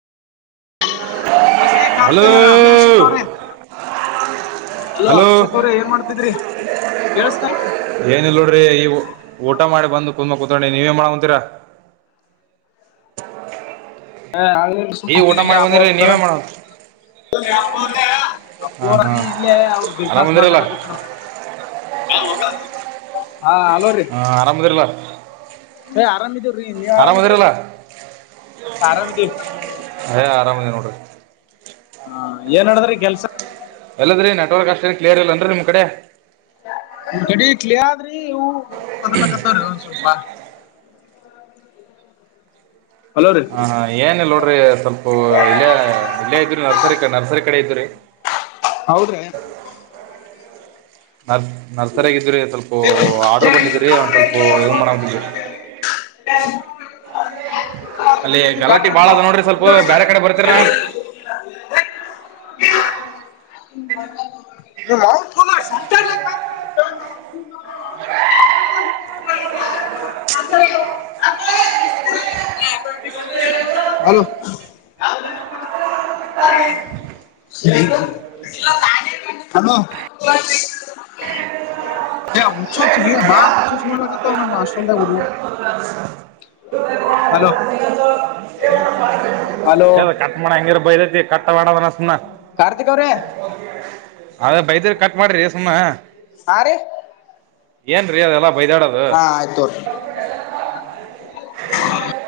ಬಸ ಕತ ಹಲೋ ಅಭಷ ತ್ರ ಅಲ್ಲೋ ಹಲೋ ಅಕ್ಷಕ್ ಅವ್ರ ಏನ್ ಮಾಡ್ತಿದ್ರಿ ಕೇೇಳಸ್ತ ಏನ ಇಲ್ ನೋಡ್ರಿ ಈ ಊಟ ಮಾಡಿ ಬಂದು ಕುತ್ ಕುತ್ಡಿ ನೀವೇನ್ ಮಾಡ ಅಂತೀರಾ ಹ ಅ ಈ ಊಟ ಸುದಿಲ್ಲ ಮಾಡಿ ಬಂದಿರಿ ಅರ್ತರ ನೀವೇ ಮಾಡ ಹಾಂ ಹಾಂ ಅಪ್ಪೂರ್ರೀ ಇಲ್ಲೇ ಅವ್ರ ಬಿಸ್ನೆಸ್ ಆರಾಮದಿರಲ್ಲ ಮಾತಾಡ್ಲಕ್ತ್ತಾರ ಹಾ ಅಲೋ ರೀ ಹಾಂ ಆರಾಮದಿರಲ್ಲ ಏ ಆರಾಮಿದೀವ್ರಿ ನೀವ್ ಆರಾಮಿದಿರಲ್ಲ ಹ ಆರಾಮದ ನೋಟ ಹಾ ಏನ್ಡಿದ್ರಿ ಕೆಲ್ಸ ಎಲ್ಲದ್ರೀ ನೆಟ್ರ್ಕ್ ಅಷ್ಟೇ ಕ್ಯರ್ಲ್ಲನ್ರಿ ನಿಮ್ ಕಡೆ ಗಡಿ ಕ್ಲಿಯ ಆದ್ರಿ ಹ ಬದರ್ಲಕ್ಕತ್ತವ್ರೀ ಒ ಸ್ವಲ್ಪ ಹಲೋ ರೀ ಹ ಏನ್ ನೋಡ್ರಿ ಸ್ವಲ್ಪ ಇಲ್ಲೇ ಇಲ್ಲೇ ಇದ್ರರಿ ನರ್ಸರಿ ಕ ನರ್ಸರಿ ಕಡೆ ಇದ್ರರಿ ಹೌದ್ರಿ ನರ್ಸ್ ನರ್ಸರಿಯಾಗಿದ್ರೀ ಸ್ವಲ್ಪ ಆರ್ಡ್ರ್ ಬಂದಿದ್ದ್ರೀ ಒಂದು ಸ್ವಲ್ಪ ಇದು ಮಾಡೋದಿಲ್ಲ ರೀ ಹ ಅಲ್ಲಿ ಗಲಾಟಿ ಬಾಳ ಅದ ನೋಡ್ರಿ ಸ್ವಲ್ಪ ಬೇರೆ ಕಡೆ ಬರ್ತೀರ [unintelligible] ಹಲೋ ಸರಿ [unintelligible] ಹಮ್ಮ ಹುಚ್ಚು ರ ಹುಚ್ಚುಸ್ ಮಾಡಲ ನಮ್ಮ ಅಷ್ಟು ಹಲೋ ಹಲೋ ಕಟ್ ಮಾಡ ಹಂಗಿರ ಬೈಲೈತಿ ಕಟ್ಟ ಮಾಡ ಕಾರ್ತಿಕ್ ಅವ್ರೆ ಅದ ಬೈದ್ರ ಕಟ್ ಮಾಡಿರಿ ಸುಮಮ್ಮನೆ ಹಾ ರೀ ಏನ್ ರೀ ಅದೆಲ್ಲ ಬೈದಾಡ ಹಾ ಆಯ್ತುರರಿ